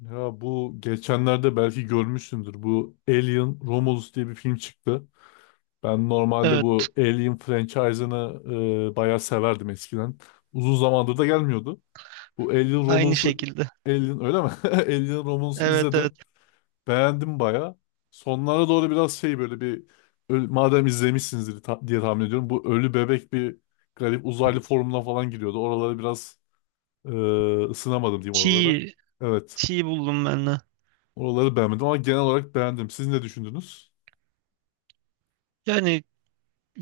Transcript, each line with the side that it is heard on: left: Ya bu geçenlerde belki görmüşsündür. Bu Alien Romulus diye bir film çıktı. Ben normalde
right: Evet,
left: bu Alien franchise'ını bayağı severdim eskiden. Uzun zamandır da gelmiyordu. Bu Alien
right: aynı
left: Romulus'u
right: şekilde.
left: Alien öyle mi? Alien Romulus'u
right: Evet evet.
left: izledim. Beğendim bayağı. Sonlara doğru biraz şey böyle bir madem izlemişsinizdir diye tahmin ediyorum. Bu ölü bebek bir garip uzaylı formuna falan giriyordu. Oralara biraz e, ısınamadım diyeyim oralara.
right: Çiğ,
left: Evet.
right: çiğ buldum ben de.
left: Oraları beğenmedim ama genel olarak beğendim. Siz ne düşündünüz?
right: Yani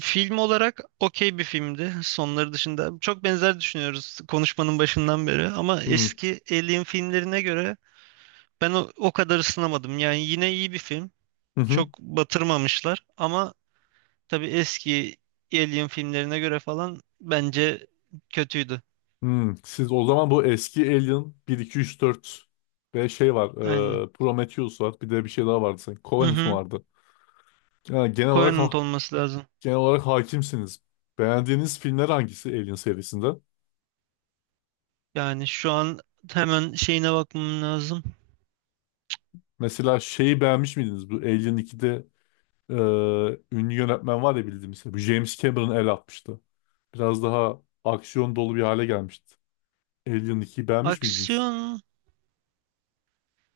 right: film olarak okey bir filmdi. Sonları dışında çok benzer düşünüyoruz konuşmanın başından beri. Ama
left: Hmm.
right: eski Alien filmlerine göre ben o kadar ısınamadım. Yani yine iyi bir film.
left: Hı hı.
right: Çok batırmamışlar. Ama tabii eski Alien filmlerine göre falan bence kötüydü.
left: Hmm. Siz o zaman bu eski Alien bir 2 3 4 ve şey var.
right: Aynen.
left: Prometheus var. Bir de bir şey daha vardı sanki.
right: Hı
left: Covenant mı
right: hı.
left: vardı? Yani genel olarak
right: Covenant olması lazım.
left: hakimsiniz. Beğendiğiniz filmler hangisi Alien serisinde?
right: Yani şu an hemen şeyine bakmam lazım.
left: Mesela şeyi beğenmiş miydiniz? Bu Alien 2'de e, ünlü yönetmen var ya bildiğimiz. Bu James Cameron el atmıştı. Biraz daha aksiyon dolu bir hale gelmişti. Alien 2'yi beğenmiş miydiniz?
right: Aksiyon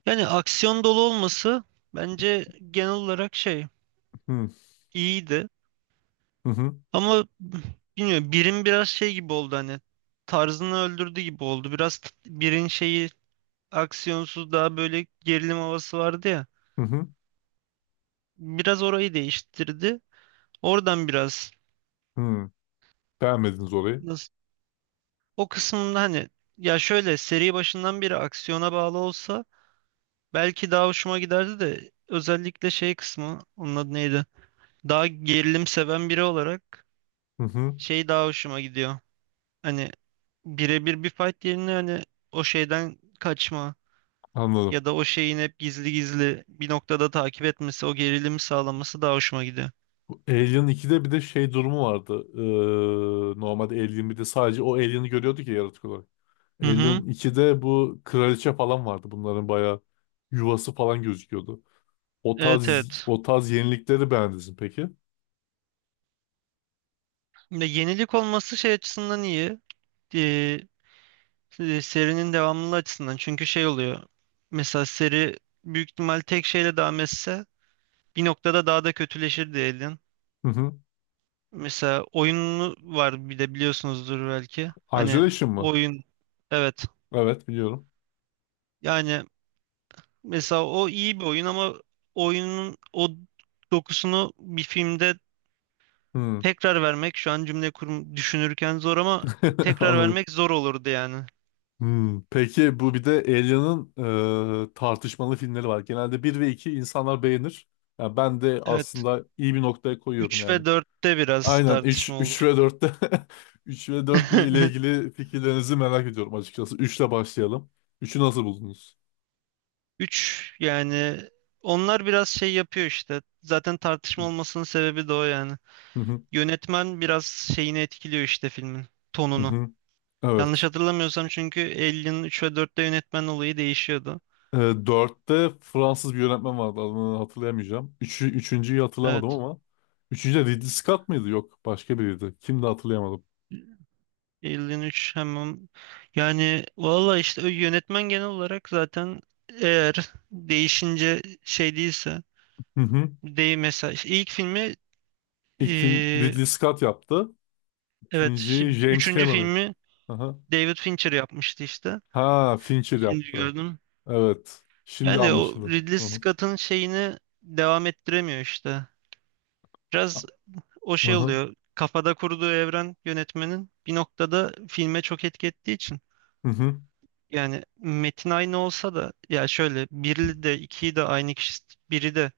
right: yani aksiyon dolu olması bence genel olarak şey
left: Hı
right: iyiydi.
left: hı, hı
right: Ama bilmiyorum birin biraz şey gibi oldu hani tarzını öldürdü gibi oldu. Biraz birin şeyi aksiyonsuz daha böyle gerilim havası vardı ya.
left: hı.
right: Biraz orayı değiştirdi. Oradan biraz
left: Hı. Beğenmediniz orayı.
right: nasıl o kısmında hani ya şöyle seri başından beri aksiyona bağlı olsa belki daha hoşuma giderdi de özellikle şey kısmı onun adı neydi? Daha gerilim seven biri olarak
left: Hı hı.
right: şey daha hoşuma gidiyor. Hani birebir bir fight yerine hani o şeyden kaçma
left: Anladım.
right: ya da o şeyin hep gizli gizli bir noktada takip etmesi, o gerilimi sağlaması daha hoşuma gidiyor.
left: Bu Alien 2'de bir de şey durumu vardı. Normalde Alien 1'de sadece o Alien'i görüyorduk ya yaratık olarak.
right: Hı hı.
left: Alien 2'de bu kraliçe falan vardı. Bunların bayağı yuvası falan gözüküyordu. O
right: Evet
left: tarz,
right: evet.
left: o tarz yenilikleri beğendiniz mi peki?
right: Ya yenilik olması şey açısından iyi. Ee, Serinin devamlılığı açısından. Çünkü şey oluyor. Mesela seri büyük ihtimal tek şeyle devam etse bir noktada daha da kötüleşir diyelim.
left: Hı hı.
right: Mesela oyunu var bir de biliyorsunuzdur belki. Hani
left: Isolation mı?
right: oyun evet.
left: Evet, biliyorum.
right: Yani mesela o iyi bir oyun ama oyunun o dokusunu bir filmde
left: Hı.
right: tekrar vermek şu an cümle kurum düşünürken zor ama tekrar
left: Anladım.
right: vermek zor olurdu yani.
left: Hmm, peki bu bir de Alien'ın tartışmalı filmleri var. Genelde bir ve 2 insanlar beğenir. Yani ben de
right: Evet.
left: aslında iyi bir noktaya koyuyorum
right: 3
left: yani.
right: ve dörtte biraz
left: Aynen üç,
right: tartışma
left: üç
right: olur.
left: ve 4'te 3 ve 4 ile ilgili fikirlerinizi merak ediyorum açıkçası. 3 ile başlayalım. Üçü nasıl buldunuz?
right: Üç yani onlar biraz şey yapıyor işte. Zaten tartışma olmasının sebebi de o yani.
left: Hı hı,
right: Yönetmen biraz şeyini etkiliyor işte filmin
left: hı
right: tonunu.
left: hı.
right: Yanlış
left: Evet.
right: hatırlamıyorsam çünkü Alien'ın 3 ve dörtte yönetmen olayı değişiyordu.
left: E, 4'te Fransız bir yönetmen vardı, adını hatırlayamayacağım. 3'ü, 3.'yü hatırlamadım
right: Evet.
left: ama. Üçüncü de Ridley Scott mıydı? Yok, başka biriydi. Kimdi hatırlayamadım.
right: 53 hemen yani valla işte o yönetmen genel olarak zaten eğer değişince şey değilse değil mesela işte ilk filmi
left: İlk film
right: eee,
left: Ridley Scott yaptı.
right: evet
left: İkinciyi
right: şimdi
left: James
right: üçüncü
left: Cameron.
right: filmi
left: Aha.
right: David Fincher yapmıştı işte
left: Ha, Fincher
right: şimdi
left: yaptı.
right: gördüm
left: Evet. Şimdi
right: yani o
left: anlaşıldı.
right: Ridley
left: Aha.
right: Scott'ın şeyini devam ettiremiyor işte biraz o şey
left: Aha.
right: oluyor kafada kurduğu evren yönetmenin bir noktada filme çok etki ettiği için.
left: Hı hı.
right: Yani metin aynı olsa da ya şöyle biri de ikiyi de aynı kişi biri de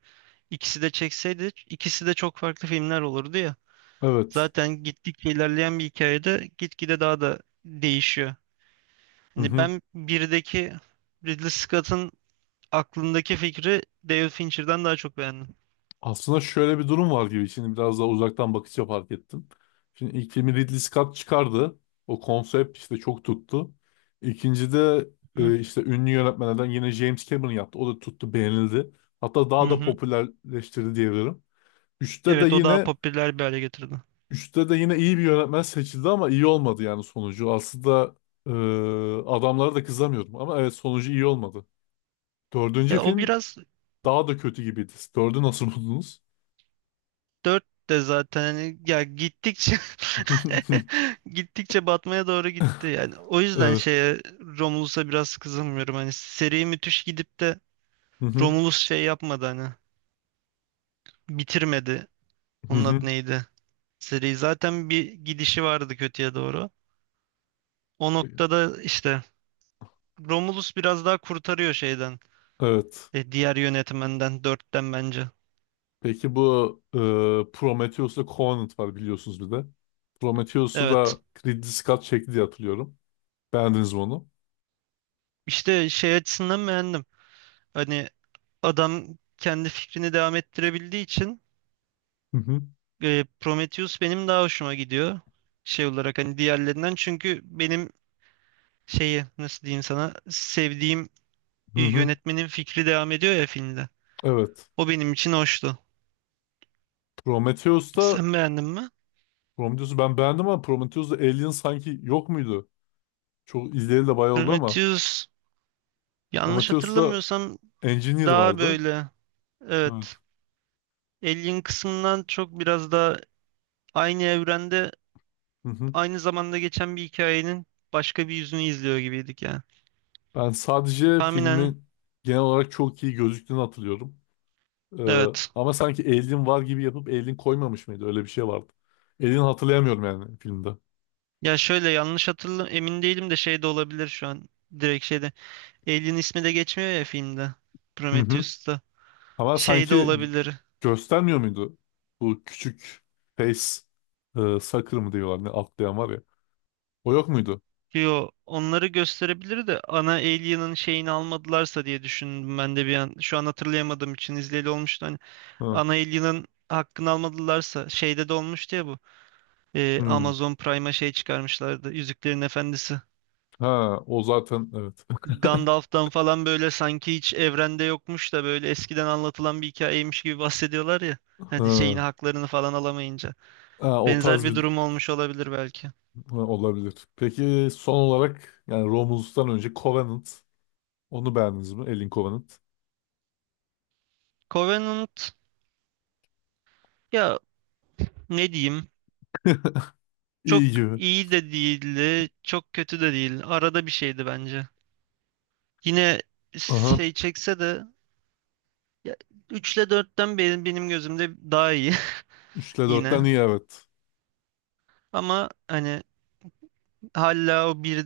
right: ikisi de çekseydi ikisi de çok farklı filmler olurdu ya.
left: Evet.
right: Zaten gittikçe ilerleyen bir hikayede gitgide daha da değişiyor.
left: Hı
right: Hani
left: hı.
right: ben birdeki Ridley Scott'ın aklındaki fikri David Fincher'dan daha çok beğendim.
left: Aslında şöyle bir durum var gibi. Şimdi biraz daha uzaktan bakınca fark ettim. Şimdi ilk filmi Ridley Scott çıkardı. O konsept işte çok tuttu. İkinci de
right: Hı
left: işte ünlü yönetmenlerden yine James Cameron yaptı. O da tuttu, beğenildi. Hatta
right: hı.
left: daha da
right: Hı.
left: popülerleştirdi diyebilirim. Üçte de
right: Evet, o daha
left: yine
right: popüler bir hale getirdi.
left: Üçte de yine iyi bir yönetmen seçildi ama iyi olmadı yani sonucu. Aslında e, adamlara da kızamıyordum ama evet sonucu iyi olmadı. Dördüncü
right: Ya o
left: film
right: biraz
left: daha da kötü gibiydi. Dördü nasıl buldunuz?
right: dört de zaten hani ya gittikçe gittikçe batmaya doğru gitti yani. O yüzden
left: Evet.
right: şeye Romulus'a biraz kızılmıyorum. Hani seri müthiş gidip de
left: Hı hı.
right: Romulus şey yapmadı hani bitirmedi.
left: Hı
right: Onun adı
left: hı.
right: neydi? Seri zaten bir gidişi vardı kötüye doğru. O noktada işte Romulus biraz daha kurtarıyor şeyden.
left: Evet.
right: Diğer yönetmenden dörtten bence.
left: Peki bu Prometheus'la Covenant var biliyorsunuz bir de. Prometheus'u
right: Evet.
left: da Ridley Scott çekti diye hatırlıyorum. Beğendiniz mi onu?
right: İşte şey açısından beğendim. Hani adam kendi fikrini devam ettirebildiği için.
left: Hı hı.
right: Prometheus benim daha hoşuma gidiyor şey olarak hani diğerlerinden çünkü benim şeyi nasıl diyeyim sana sevdiğim
left: Hı hı.
right: yönetmenin fikri devam ediyor ya filmde.
left: Evet.
right: O benim için hoştu.
left: Prometheus'ta
right: Sen beğendin mi?
left: Prometheus'u ben beğendim ama Prometheus'ta Alien sanki yok muydu? Çok izleyeli de bayağı oldu ama
right: Prometheus yanlış
left: Prometheus'ta
right: hatırlamıyorsam
left: Engineer
right: daha
left: vardı.
right: böyle
left: Evet.
right: evet Alien kısmından çok biraz daha aynı evrende
left: Hı hı.
right: aynı zamanda geçen bir hikayenin başka bir yüzünü izliyor gibiydik yani.
left: Ben sadece
right: Tahminen
left: filmin genel olarak çok iyi gözüktüğünü hatırlıyorum. Ee,
right: evet.
left: ama sanki Alien var gibi yapıp Alien koymamış mıydı? Öyle bir şey vardı. Alien hatırlayamıyorum yani filmde.
right: Ya şöyle yanlış emin değilim de şey de olabilir şu an. Direkt şeyde. Alien ismi de geçmiyor ya filmde.
left: Hı hı.
right: Prometheus'ta.
left: Ama
right: Şey de
left: sanki
right: olabilir.
left: göstermiyor muydu? Bu küçük face sucker mı diyorlar ne atlayan var ya. O yok muydu?
right: Yo, onları gösterebilir de ana Alien'ın şeyini almadılarsa diye düşündüm ben de bir an. Şu an hatırlayamadığım için izleyeli olmuştu. Hani
left: Ha.
right: ana Alien'ın hakkını almadılarsa şeyde de olmuştu ya bu.
left: Hı.
right: Amazon Prime'a şey çıkarmışlardı. Yüzüklerin Efendisi.
left: Ha, o zaten evet.
right: Gandalf'tan falan böyle sanki hiç evrende yokmuş da böyle eskiden anlatılan bir hikayeymiş gibi bahsediyorlar ya. Hani şeyini
left: Ha.
right: haklarını falan alamayınca.
left: Ha, o
right: Benzer
left: tarz
right: bir
left: bir.
right: durum olmuş olabilir belki.
left: Ha, olabilir. Peki son olarak yani Romulus'tan önce Covenant. Onu beğendiniz mi? Alien Covenant.
right: Covenant ya ne diyeyim? Çok
left: İyi gibi.
right: iyi de değildi, çok kötü de değil. Arada bir şeydi bence. Yine
left: Aha.
right: şey çekse de ya, 3 ile 4'ten benim gözümde daha iyi
left: 3'te dörtten
right: yine.
left: iyi evet.
right: Ama hani hala o bir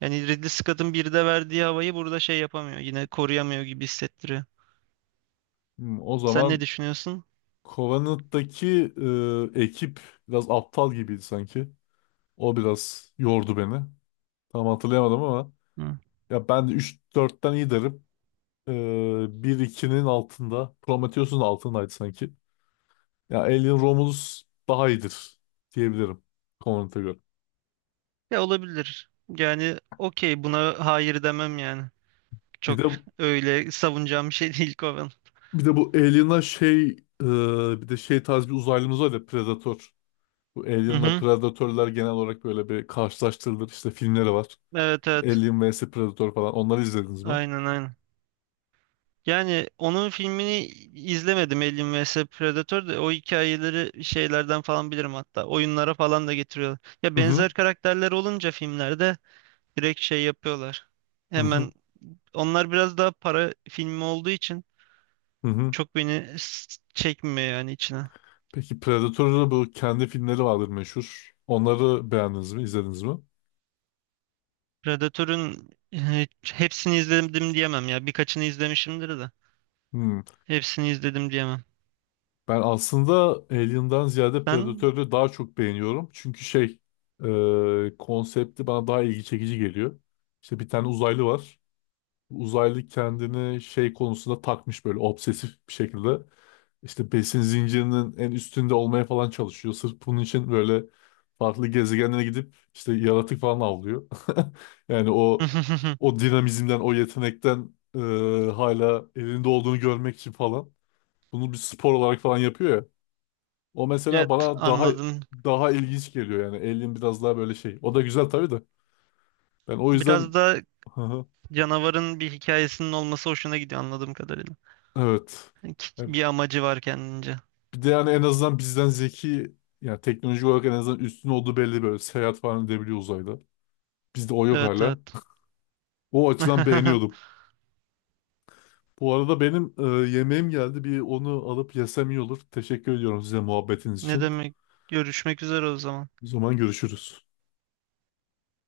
right: yani Ridley Scott'ın bir de verdiği havayı burada şey yapamıyor. Yine koruyamıyor gibi hissettiriyor.
left: Hmm, o
right: Sen ne
left: zaman
right: düşünüyorsun?
left: Covenant'taki ekip biraz aptal gibiydi sanki. O biraz yordu beni. Tam hatırlayamadım ama
right: Hı.
left: ya ben de 3-4'ten iyi derim. E, 1-2'nin altında. Prometheus'un altındaydı sanki. Ya Alien Romulus daha iyidir diyebilirim Covenant'a göre.
right: Ya olabilir. Yani okey buna hayır demem yani.
left: Bir
right: Çok
left: de
right: öyle savunacağım bir şey değil Coven.
left: Bir de bu Alien'a şey bir de şey tarz bir uzaylımız var ya Predator. Bu
right: Hı
left: Alien'la
right: hı.
left: Predator'lar genel olarak böyle bir karşılaştırılır. İşte filmleri var.
right: Evet evet.
left: Alien vs Predator falan. Onları izlediniz mi?
right: Aynen aynen. Yani onun filmini izlemedim Alien vs Predator da o hikayeleri şeylerden falan bilirim hatta. Oyunlara falan da getiriyorlar. Ya
left: Hı hı.
right: benzer karakterler olunca filmlerde direkt şey yapıyorlar.
left: Hı hı.
right: Hemen onlar biraz daha para filmi olduğu için
left: Hı hı.
right: çok beni çekmiyor yani içine.
left: Peki Predator'un bu kendi filmleri vardır meşhur. Onları beğendiniz mi? İzlediniz mi?
right: Predator'un hepsini izledim diyemem ya. Birkaçını izlemişimdir de.
left: Hmm.
right: Hepsini izledim diyemem.
left: Ben aslında Alien'dan ziyade
right: Ben
left: Predator'u daha çok beğeniyorum. Çünkü şey konsepti bana daha ilgi çekici geliyor. İşte bir tane uzaylı var. Uzaylı kendini şey konusunda takmış böyle obsesif bir şekilde. İşte besin zincirinin en üstünde olmaya falan çalışıyor. Sırf bunun için böyle farklı gezegenlere gidip işte yaratık falan avlıyor. Yani o o dinamizmden, o yetenekten hala elinde olduğunu görmek için falan. Bunu bir spor olarak falan yapıyor ya. O mesela
right: evet
left: bana daha
right: anladım.
left: daha ilginç geliyor yani. Alien biraz daha böyle şey. O da güzel tabii de. Ben o
right: Biraz
left: yüzden
right: da canavarın bir hikayesinin olması hoşuna gidiyor anladığım kadarıyla.
left: evet.
right: Yani
left: Yani
right: bir amacı var kendince.
left: bir de yani en azından bizden zeki yani teknoloji olarak en azından üstün olduğu belli, böyle seyahat falan edebiliyor uzayda. Bizde o yok
right: Evet
left: hala.
right: evet.
left: O açıdan beğeniyordum. Bu arada benim yemeğim geldi. Bir onu alıp yesem iyi olur. Teşekkür ediyorum size muhabbetiniz
right: Ne
left: için.
right: demek? Görüşmek üzere o zaman.
left: O zaman görüşürüz.